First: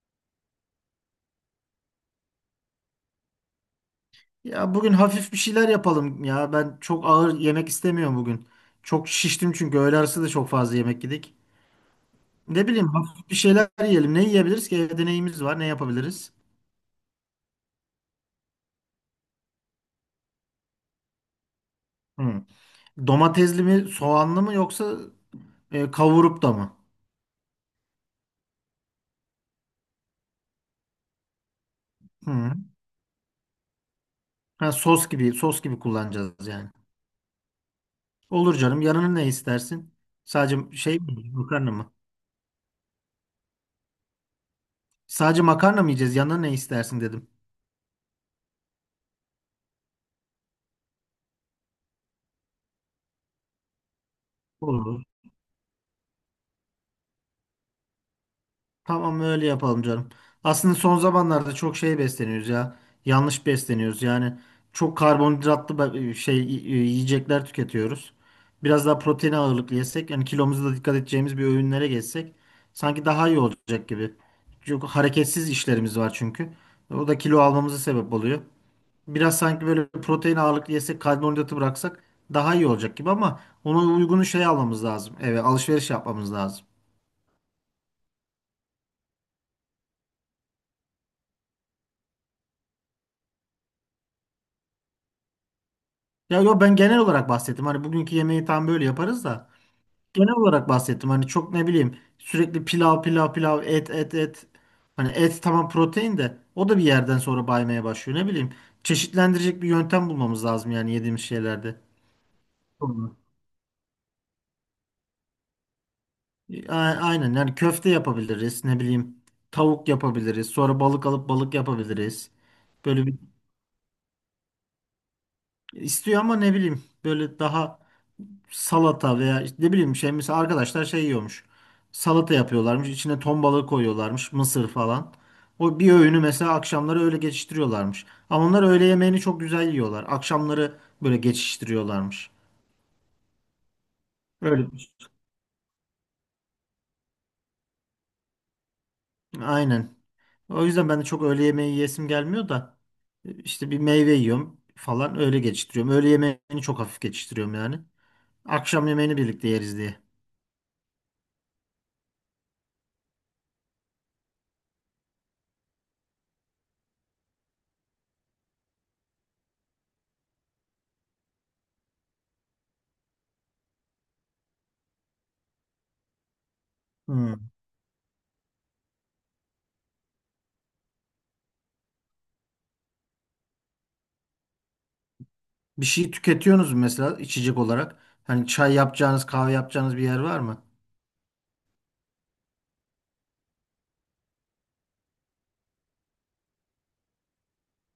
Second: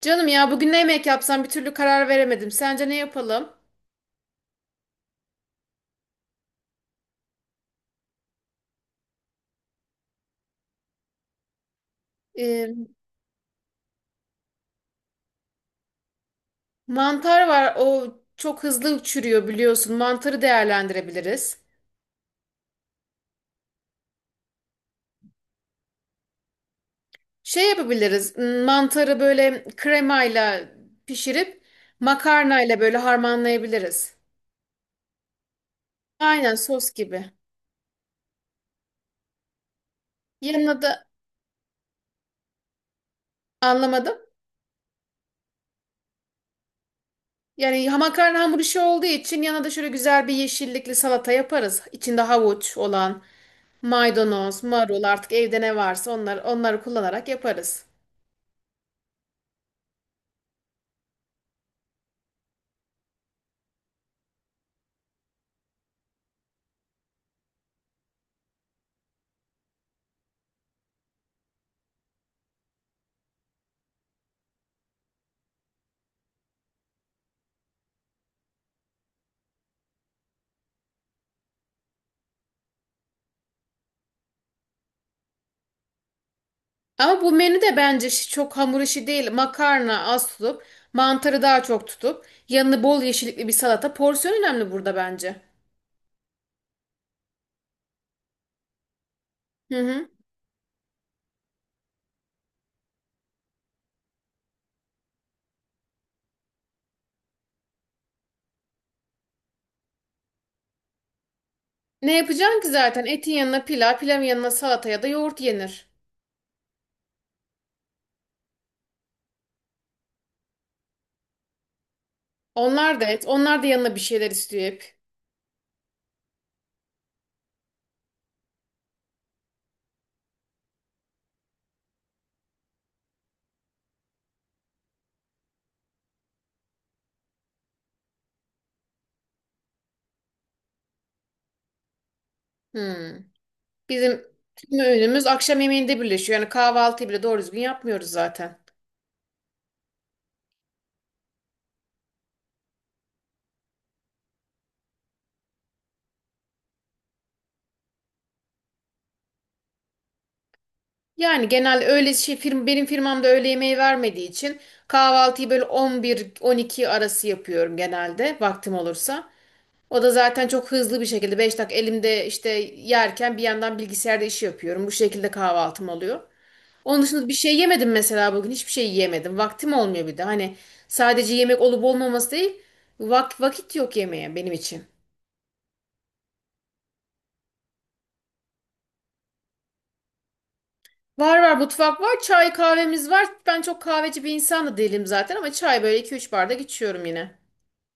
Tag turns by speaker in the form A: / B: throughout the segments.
A: Canım ya bugün ne yemek yapsam bir türlü karar veremedim. Sence ne yapalım?
B: Ya bugün hafif bir şeyler yapalım ya. Ben çok ağır yemek istemiyorum bugün. Çok şiştim çünkü öğle arası da çok fazla yemek yedik. Ne
A: Ee,
B: bileyim hafif bir şeyler yiyelim. Ne yiyebiliriz ki? Evde neyimiz var? Ne yapabiliriz?
A: Mantar var. O çok hızlı çürüyor biliyorsun. Mantarı değerlendirebiliriz.
B: Hı. Domatesli mi, soğanlı mı yoksa kavurup da mı?
A: Şey yapabiliriz. Mantarı böyle kremayla pişirip
B: Hı.
A: makarnayla böyle harmanlayabiliriz.
B: Ha, sos gibi, sos gibi kullanacağız
A: Aynen
B: yani.
A: sos gibi.
B: Olur canım. Yanına ne istersin? Sadece
A: Yanına
B: şey
A: da
B: mi? Makarna mı?
A: anlamadım.
B: Sadece makarna mı yiyeceğiz? Yanına ne istersin dedim.
A: Yani makarna hamur işi olduğu için yanına da şöyle güzel bir yeşillikli salata yaparız. İçinde havuç olan. Maydanoz, marul
B: Olur.
A: artık evde ne varsa onlar, onları kullanarak yaparız.
B: Tamam öyle yapalım canım. Aslında son zamanlarda çok şey besleniyoruz ya. Yanlış besleniyoruz. Yani çok karbonhidratlı yiyecekler tüketiyoruz. Biraz daha protein ağırlıklı yesek, yani kilomuza da dikkat edeceğimiz bir öğünlere geçsek sanki daha iyi olacak gibi. Çok hareketsiz işlerimiz var çünkü. O da kilo almamıza sebep oluyor. Biraz sanki böyle protein ağırlıklı yesek, karbonhidratı bıraksak daha iyi olacak gibi ama ona uygun şey almamız lazım. Evet, alışveriş yapmamız lazım.
A: Ama bu menü de bence çok hamur işi değil. Makarna az tutup, mantarı daha çok tutup, yanına bol yeşillikli bir salata. Porsiyon önemli burada bence.
B: Ya yo, ben genel olarak bahsettim. Hani bugünkü yemeği tam böyle yaparız da
A: Hı hı.
B: genel olarak bahsettim. Hani çok ne bileyim sürekli pilav pilav pilav et et et. Hani et tamam, protein de o da bir yerden sonra baymaya başlıyor. Ne bileyim çeşitlendirecek bir yöntem bulmamız lazım yani yediğimiz şeylerde.
A: Ne yapacaksın ki zaten?
B: Doğru.
A: Etin yanına pilav, pilavın yanına salata ya da yoğurt yenir.
B: A- Aynen, yani köfte yapabiliriz, ne bileyim tavuk yapabiliriz. Sonra balık alıp balık yapabiliriz.
A: Onlar da
B: Böyle bir
A: et, onlar da yanına bir şeyler istiyor hep.
B: istiyor ama ne bileyim böyle daha salata veya işte ne bileyim şey, mesela arkadaşlar şey yiyormuş. Salata yapıyorlarmış. İçine ton balığı koyuyorlarmış. Mısır falan. O bir öğünü mesela akşamları öyle geçiştiriyorlarmış. Ama onlar öğle yemeğini çok güzel yiyorlar. Akşamları böyle geçiştiriyorlarmış.
A: Hmm. Bizim
B: Öyle.
A: tüm
B: Bir şey.
A: öğünümüz akşam yemeğinde birleşiyor. Yani kahvaltıyı bile doğru düzgün yapmıyoruz zaten.
B: Aynen. O yüzden ben de çok öğle yemeği yiyesim gelmiyor da işte bir meyve yiyorum falan, öyle geçiştiriyorum. Öğle yemeğini çok hafif geçiştiriyorum yani. Akşam yemeğini birlikte yeriz diye.
A: Yani genel öyle benim firmamda öğle yemeği vermediği için kahvaltıyı böyle 11-12 arası yapıyorum genelde vaktim olursa. O da zaten çok hızlı bir şekilde 5 dakika elimde işte yerken bir yandan bilgisayarda işi yapıyorum. Bu şekilde kahvaltım oluyor. Onun dışında bir
B: Hmm.
A: şey yemedim mesela bugün hiçbir şey yiyemedim. Vaktim olmuyor bir de hani sadece yemek olup olmaması değil vakit yok yemeğe benim için.
B: Bir şey tüketiyorsunuz mu mesela içecek olarak? Hani çay yapacağınız, kahve yapacağınız bir yer var mı?
A: Var var, mutfak var, çay kahvemiz var. Ben çok kahveci bir insan da değilim zaten ama çay böyle 2-3 bardak içiyorum yine.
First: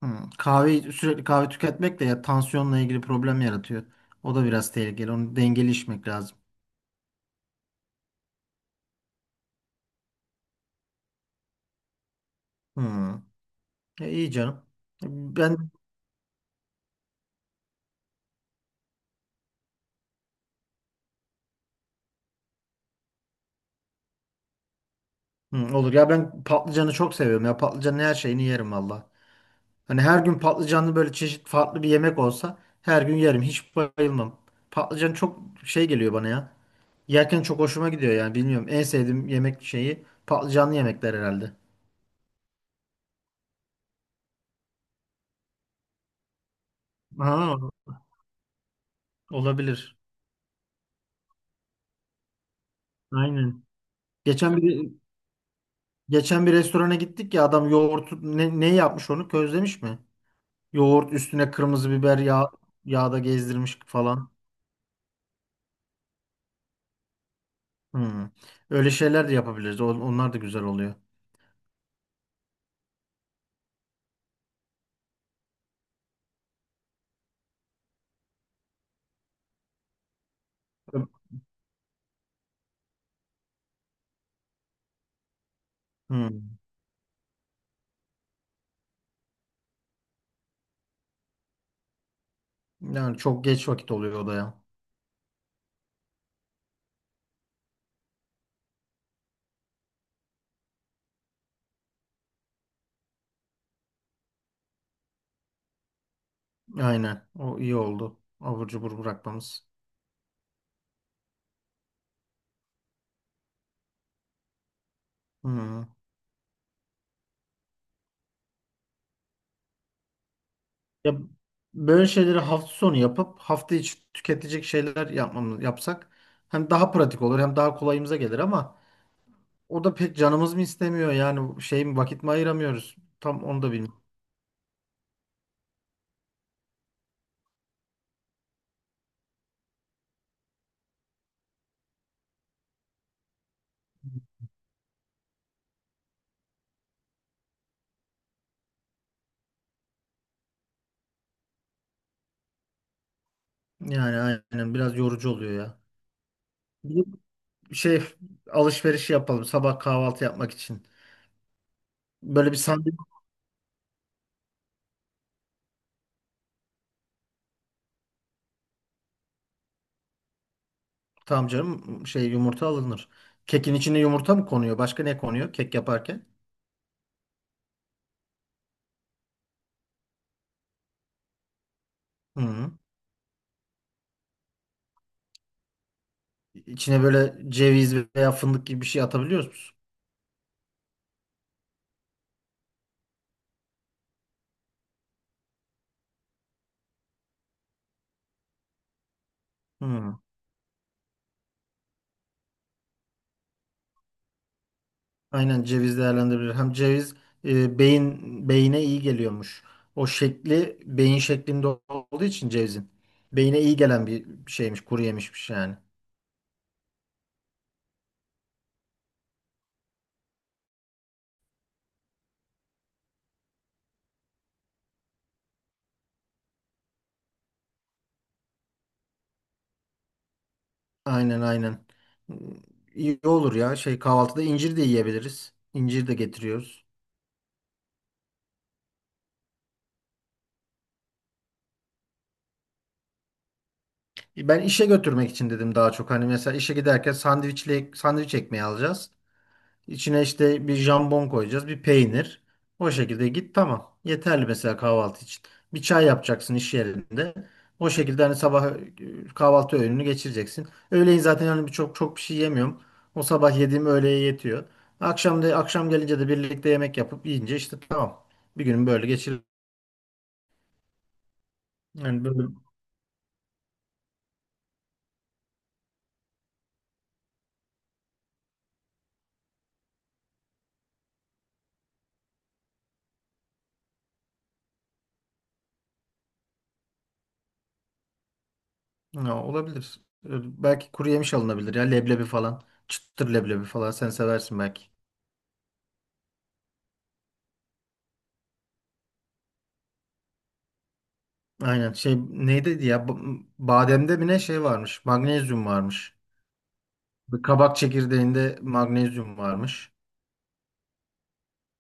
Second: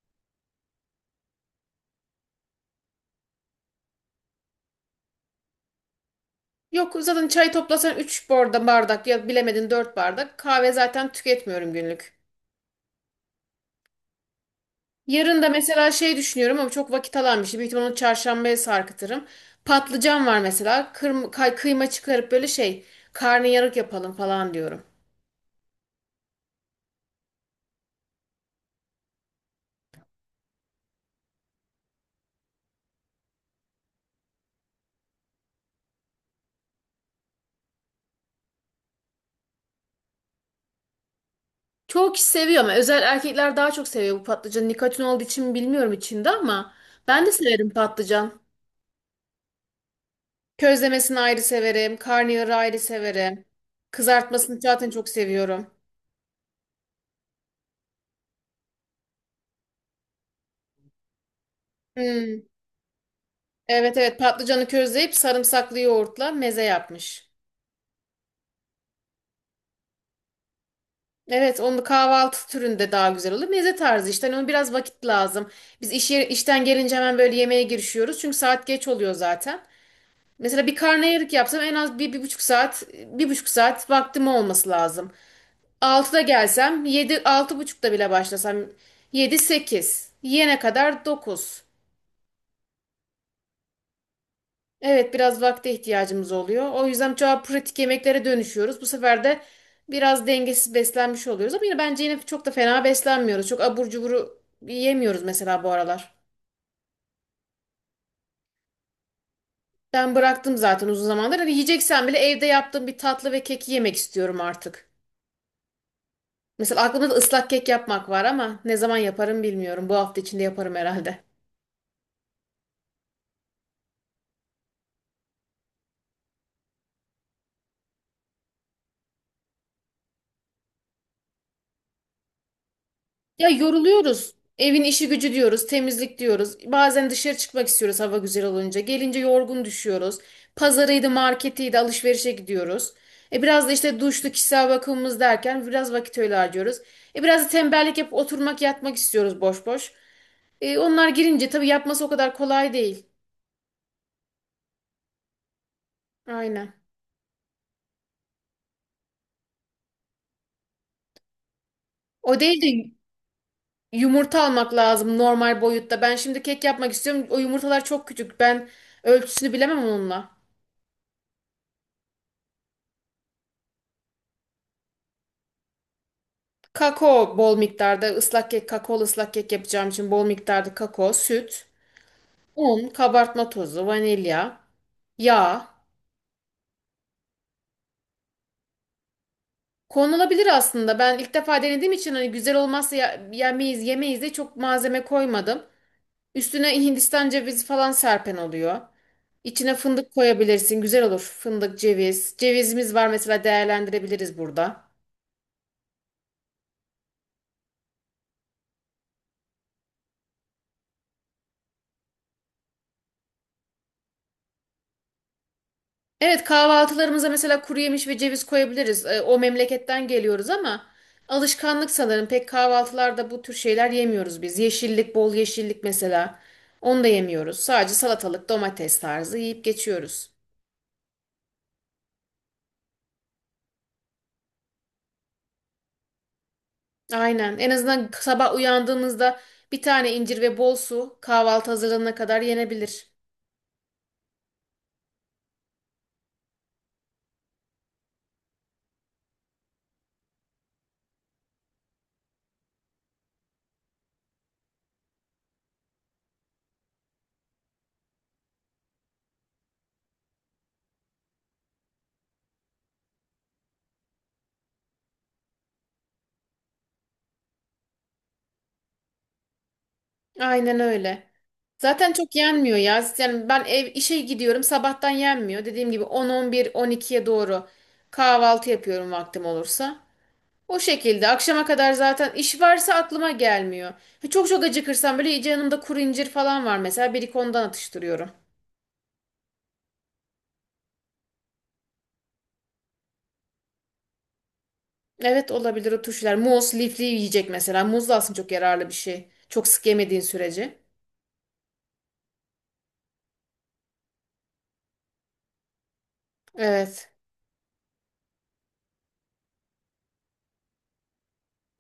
B: Hmm. Kahve, sürekli kahve tüketmek de ya tansiyonla ilgili problem yaratıyor. O da biraz tehlikeli. Onu dengeli içmek lazım.
A: Yok, zaten çay toplasan 3 bardak ya bilemedin 4 bardak. Kahve zaten tüketmiyorum günlük.
B: Hmm. E, iyi canım.
A: Yarın da
B: Ben
A: mesela şey düşünüyorum ama çok vakit alan bir şey. Büyük ihtimalle onu çarşambaya sarkıtırım. Patlıcan var mesela. Kıyma çıkarıp böyle şey karnıyarık yapalım falan diyorum.
B: Olur ya, ben patlıcanı çok seviyorum ya. Patlıcanın her şeyini yerim valla. Hani her gün patlıcanlı böyle çeşit farklı bir yemek olsa her gün yerim. Hiç bayılmam. Patlıcan çok şey geliyor bana ya. Yerken çok hoşuma gidiyor yani, bilmiyorum. En sevdiğim yemek şeyi patlıcanlı yemekler herhalde.
A: Çoğu kişi seviyor ama özel erkekler daha çok seviyor bu patlıcanı. Nikotin olduğu için mi bilmiyorum içinde ama ben de
B: Ha,
A: severim patlıcan.
B: olabilir.
A: Közlemesini ayrı severim. Karnıyarığı ayrı severim.
B: Aynen.
A: Kızartmasını
B: Geçen
A: zaten
B: bir
A: çok seviyorum.
B: geçen bir restorana gittik ya, adam yoğurt ne yapmış, onu közlemiş mi? Yoğurt üstüne kırmızı biber
A: Hmm.
B: yağda gezdirmiş
A: Evet evet
B: falan.
A: patlıcanı közleyip sarımsaklı yoğurtla meze yapmış.
B: Hmm. Öyle şeyler de yapabiliriz. Onlar da güzel oluyor.
A: Evet, onu kahvaltı türünde daha güzel olur. Meze tarzı işte, hani ona biraz vakit lazım. Biz işten gelince hemen böyle yemeğe girişiyoruz. Çünkü saat geç oluyor zaten. Mesela bir karnıyarık yapsam en az bir, 1,5 saat, 1,5 saat vaktim olması lazım. 6'da
B: Hmm.
A: gelsem, 7 altı buçukta bile başlasam, 7 8 yiyene kadar 9.
B: Yani çok geç vakit oluyor o da ya.
A: Evet, biraz vakte ihtiyacımız oluyor. O yüzden çoğu pratik yemeklere dönüşüyoruz. Bu sefer de biraz dengesiz beslenmiş oluyoruz. Ama yine bence yine çok da fena beslenmiyoruz. Çok abur cuburu yemiyoruz mesela bu aralar.
B: Aynen. O iyi oldu. Abur cubur bırakmamız.
A: Ben bıraktım zaten uzun zamandır. Hani yiyeceksen bile evde yaptığım bir tatlı ve keki yemek istiyorum artık.
B: Hmm.
A: Mesela aklımda da ıslak kek yapmak var ama ne zaman yaparım bilmiyorum. Bu hafta içinde yaparım
B: Ya
A: herhalde.
B: böyle şeyleri hafta sonu yapıp hafta içi tüketecek şeyler yapsak hem daha pratik olur hem daha kolayımıza gelir ama o da pek canımız mı istemiyor yani, şey mi vakit mi ayıramıyoruz? Tam
A: Ya,
B: onu da bilmiyorum.
A: yoruluyoruz. Evin işi gücü diyoruz, temizlik diyoruz. Bazen dışarı çıkmak istiyoruz hava güzel olunca. Gelince yorgun düşüyoruz. Pazarıydı, marketiydi, alışverişe gidiyoruz. Biraz da işte duşlu kişisel bakımımız derken biraz vakit öyle harcıyoruz. Biraz da tembellik yapıp oturmak, yatmak istiyoruz boş boş. Onlar girince tabii yapması o kadar kolay değil.
B: Yani aynen biraz yorucu oluyor ya.
A: Aynen.
B: Bir şey Alışveriş yapalım sabah kahvaltı yapmak için.
A: O
B: Böyle bir
A: değil de
B: sandviç.
A: yumurta almak lazım normal boyutta. Ben şimdi kek yapmak istiyorum. O yumurtalar çok küçük. Ben ölçüsünü bilemem onunla.
B: Tamam canım, şey, yumurta alınır. Kekin içine yumurta mı konuyor? Başka ne konuyor kek yaparken?
A: Kakao bol miktarda ıslak kek, kakaolu ıslak kek yapacağım için bol miktarda kakao, süt,
B: Hı.
A: un, kabartma tozu, vanilya, yağ.
B: İçine böyle ceviz veya fındık gibi bir şey atabiliyor musun?
A: Konulabilir aslında. Ben ilk defa denediğim için hani güzel olmazsa yemeyiz, yemeyiz de çok malzeme koymadım. Üstüne Hindistan cevizi falan serpen oluyor. İçine fındık
B: Hı.
A: koyabilirsin. Güzel olur. Fındık, ceviz. Cevizimiz var mesela, değerlendirebiliriz burada.
B: Aynen, ceviz değerlendirilir. Hem ceviz beyine iyi geliyormuş. O şekli beyin şeklinde olduğu için cevizin. Beyine iyi gelen bir şeymiş, kuru yemişmiş yani.
A: Evet, kahvaltılarımıza mesela kuru yemiş ve ceviz koyabiliriz. O memleketten geliyoruz ama alışkanlık sanırım. Pek kahvaltılarda bu tür şeyler yemiyoruz biz. Yeşillik, bol yeşillik mesela. Onu da yemiyoruz. Sadece salatalık, domates tarzı yiyip geçiyoruz.
B: Aynen, aynen. İyi olur ya. Şey, kahvaltıda incir de yiyebiliriz. İncir de getiriyoruz.
A: Aynen. En azından sabah uyandığımızda bir tane incir ve bol su kahvaltı hazırlanana kadar yenebilir.
B: Ben işe götürmek için dedim daha çok. Hani mesela işe giderken sandviç ekmeği alacağız. İçine işte bir jambon koyacağız, bir peynir. O şekilde git, tamam. Yeterli mesela kahvaltı için. Bir çay yapacaksın iş yerinde. O şekilde hani sabah kahvaltı öğününü geçireceksin. Öğleyin zaten hani çok çok bir şey yemiyorum. O sabah yediğim öğleye yetiyor. Akşam gelince de birlikte yemek yapıp yiyince işte tamam. Bir günün böyle geçir.
A: Aynen öyle. Zaten
B: Yani
A: çok
B: böyle
A: yenmiyor ya. Yani ben ev işe gidiyorum sabahtan yenmiyor. Dediğim gibi 10-11 12'ye doğru kahvaltı yapıyorum vaktim olursa. O şekilde akşama kadar zaten iş varsa aklıma gelmiyor. Çok çok acıkırsam böyle iyice yanımda kuru incir falan var mesela bir iki ondan atıştırıyorum.
B: ya, olabilir. Belki kuru yemiş alınabilir ya, leblebi falan. Çıtır leblebi falan sen seversin belki.
A: Evet olabilir, o turşular. Muz, lifli yiyecek mesela. Muz da aslında çok yararlı bir şey. Çok sık yemediğin sürece.
B: Aynen. Şey, neydi ya, bademde mi ne, şey varmış, magnezyum varmış.
A: Evet.
B: Bir kabak çekirdeğinde magnezyum varmış.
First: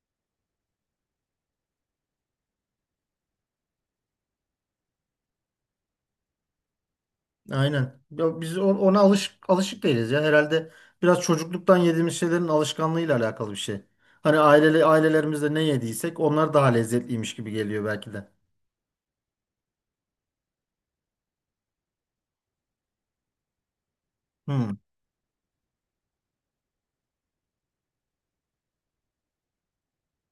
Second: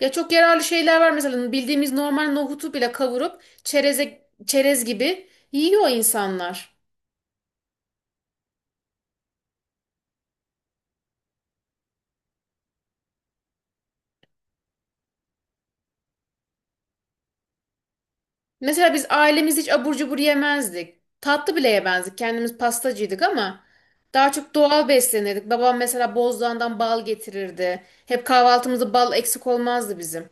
A: Ya çok yararlı şeyler var mesela bildiğimiz normal nohutu bile kavurup çereze, çerez gibi yiyor insanlar.
B: Aynen. Ya biz ona alışık değiliz ya herhalde, biraz çocukluktan yediğimiz şeylerin alışkanlığıyla alakalı bir şey. Hani ailelerimizde ne yediysek onlar daha lezzetliymiş gibi geliyor belki de.
A: Mesela biz ailemiz hiç abur cubur yemezdik. Tatlı bile yemezdik. Kendimiz pastacıydık ama daha çok
B: Hmm.
A: doğal beslenirdik. Babam mesela Bozdoğan'dan bal getirirdi. Hep kahvaltımızda bal eksik olmazdı bizim.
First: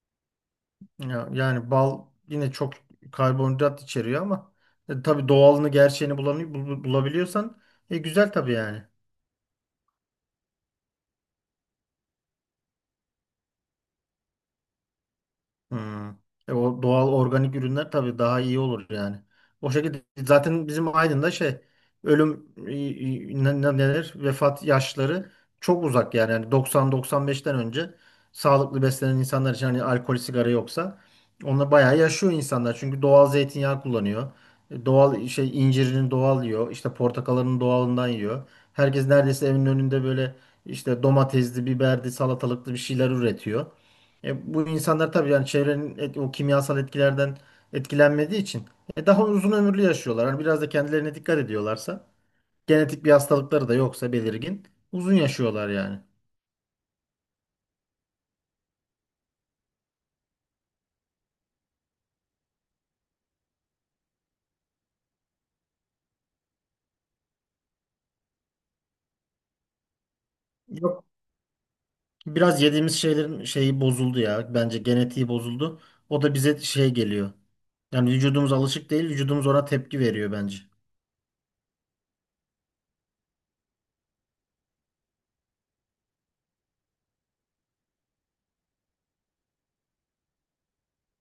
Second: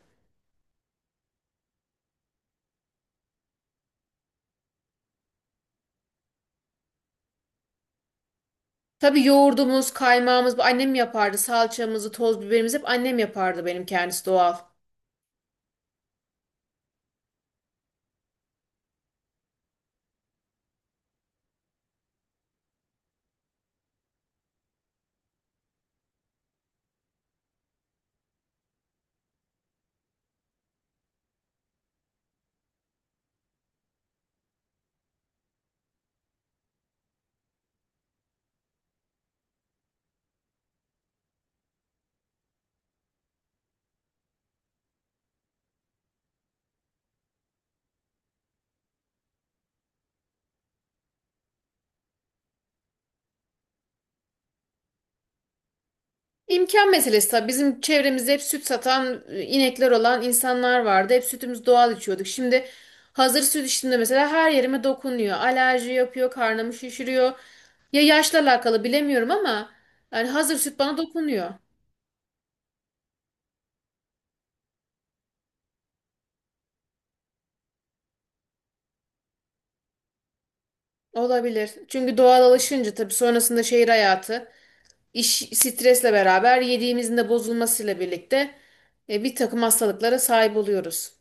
B: Ya, yani bal yine çok karbonhidrat içeriyor ama tabii doğalını, gerçeğini bulabiliyorsan güzel tabii yani.
A: Tabii yoğurdumuz, kaymağımız bu annem yapardı. Salçamızı, toz biberimizi hep annem yapardı, benim kendisi doğal.
B: Hmm. O doğal organik ürünler tabii daha iyi olur yani. O şekilde zaten bizim Aydın'da şey, ölüm neler, vefat yaşları çok uzak yani. Yani 90-95'ten önce sağlıklı beslenen insanlar için, hani alkol sigara yoksa onlar bayağı yaşıyor insanlar. Çünkü doğal zeytinyağı kullanıyor. Doğal şey, incirini doğal yiyor. İşte portakalının doğalından yiyor. Herkes neredeyse evinin önünde böyle işte domatesli, biberli, salatalıklı bir şeyler üretiyor. Bu insanlar tabii yani çevrenin o kimyasal etkilerden etkilenmediği için daha uzun ömürlü yaşıyorlar. Hani biraz da kendilerine dikkat ediyorlarsa, genetik bir hastalıkları da yoksa belirgin, uzun yaşıyorlar yani.
A: İmkan meselesi tabii. Bizim çevremizde hep süt satan, inekler olan insanlar vardı. Hep sütümüz doğal içiyorduk. Şimdi hazır süt içtiğimde mesela her yerime dokunuyor. Alerji yapıyor, karnımı şişiriyor. Ya yaşla alakalı bilemiyorum ama yani hazır süt bana
B: Yok.
A: dokunuyor.
B: Biraz yediğimiz şeylerin şeyi bozuldu ya. Bence genetiği bozuldu. O da bize şey geliyor. Yani vücudumuz alışık değil, vücudumuz ona tepki veriyor bence.
A: Olabilir. Çünkü doğal alışınca tabii sonrasında şehir hayatı, iş stresle beraber yediğimizin de bozulmasıyla birlikte bir takım hastalıklara sahip oluyoruz.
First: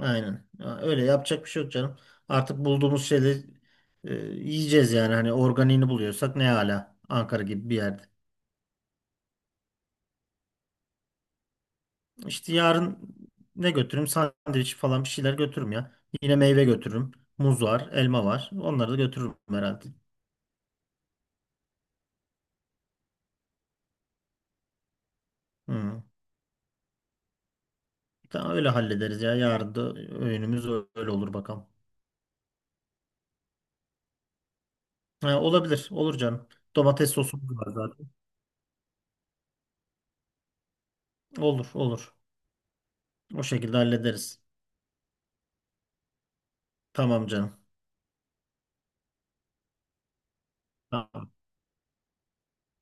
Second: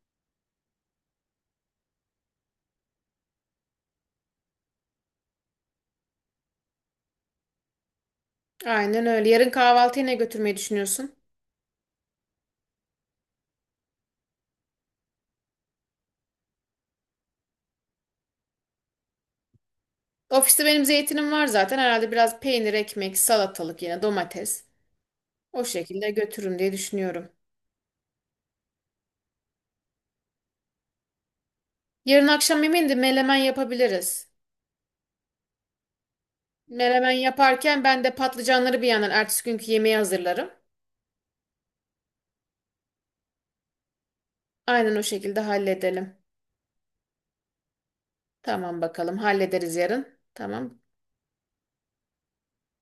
B: Aynen. Ya, öyle yapacak bir şey yok canım. Artık bulduğumuz şeyleri yiyeceğiz yani. Hani organiğini buluyorsak ne, hala Ankara gibi bir yerde.
A: Aynen öyle. Yarın kahvaltıya ne götürmeyi düşünüyorsun?
B: İşte yarın ne götürürüm? Sandviç falan, bir şeyler götürürüm ya. Yine meyve götürürüm. Muz var, elma var. Onları da götürürüm herhalde.
A: Ofiste benim zeytinim var zaten. Herhalde biraz peynir, ekmek, salatalık, yine domates. O
B: Hı.
A: şekilde götürürüm diye düşünüyorum.
B: Tamam, öyle hallederiz ya. Yarın da öğünümüz öyle olur bakalım.
A: Yarın akşam yemeğinde melemen yapabiliriz.
B: Ha, olabilir. Olur canım.
A: Melemen
B: Domates sosumuz var
A: yaparken ben
B: zaten.
A: de patlıcanları bir yandan ertesi günkü yemeği hazırlarım.
B: Olur, olur. O şekilde hallederiz.
A: Aynen o şekilde halledelim.
B: Tamam canım.
A: Tamam bakalım, hallederiz yarın. Tamam.
B: Tamam.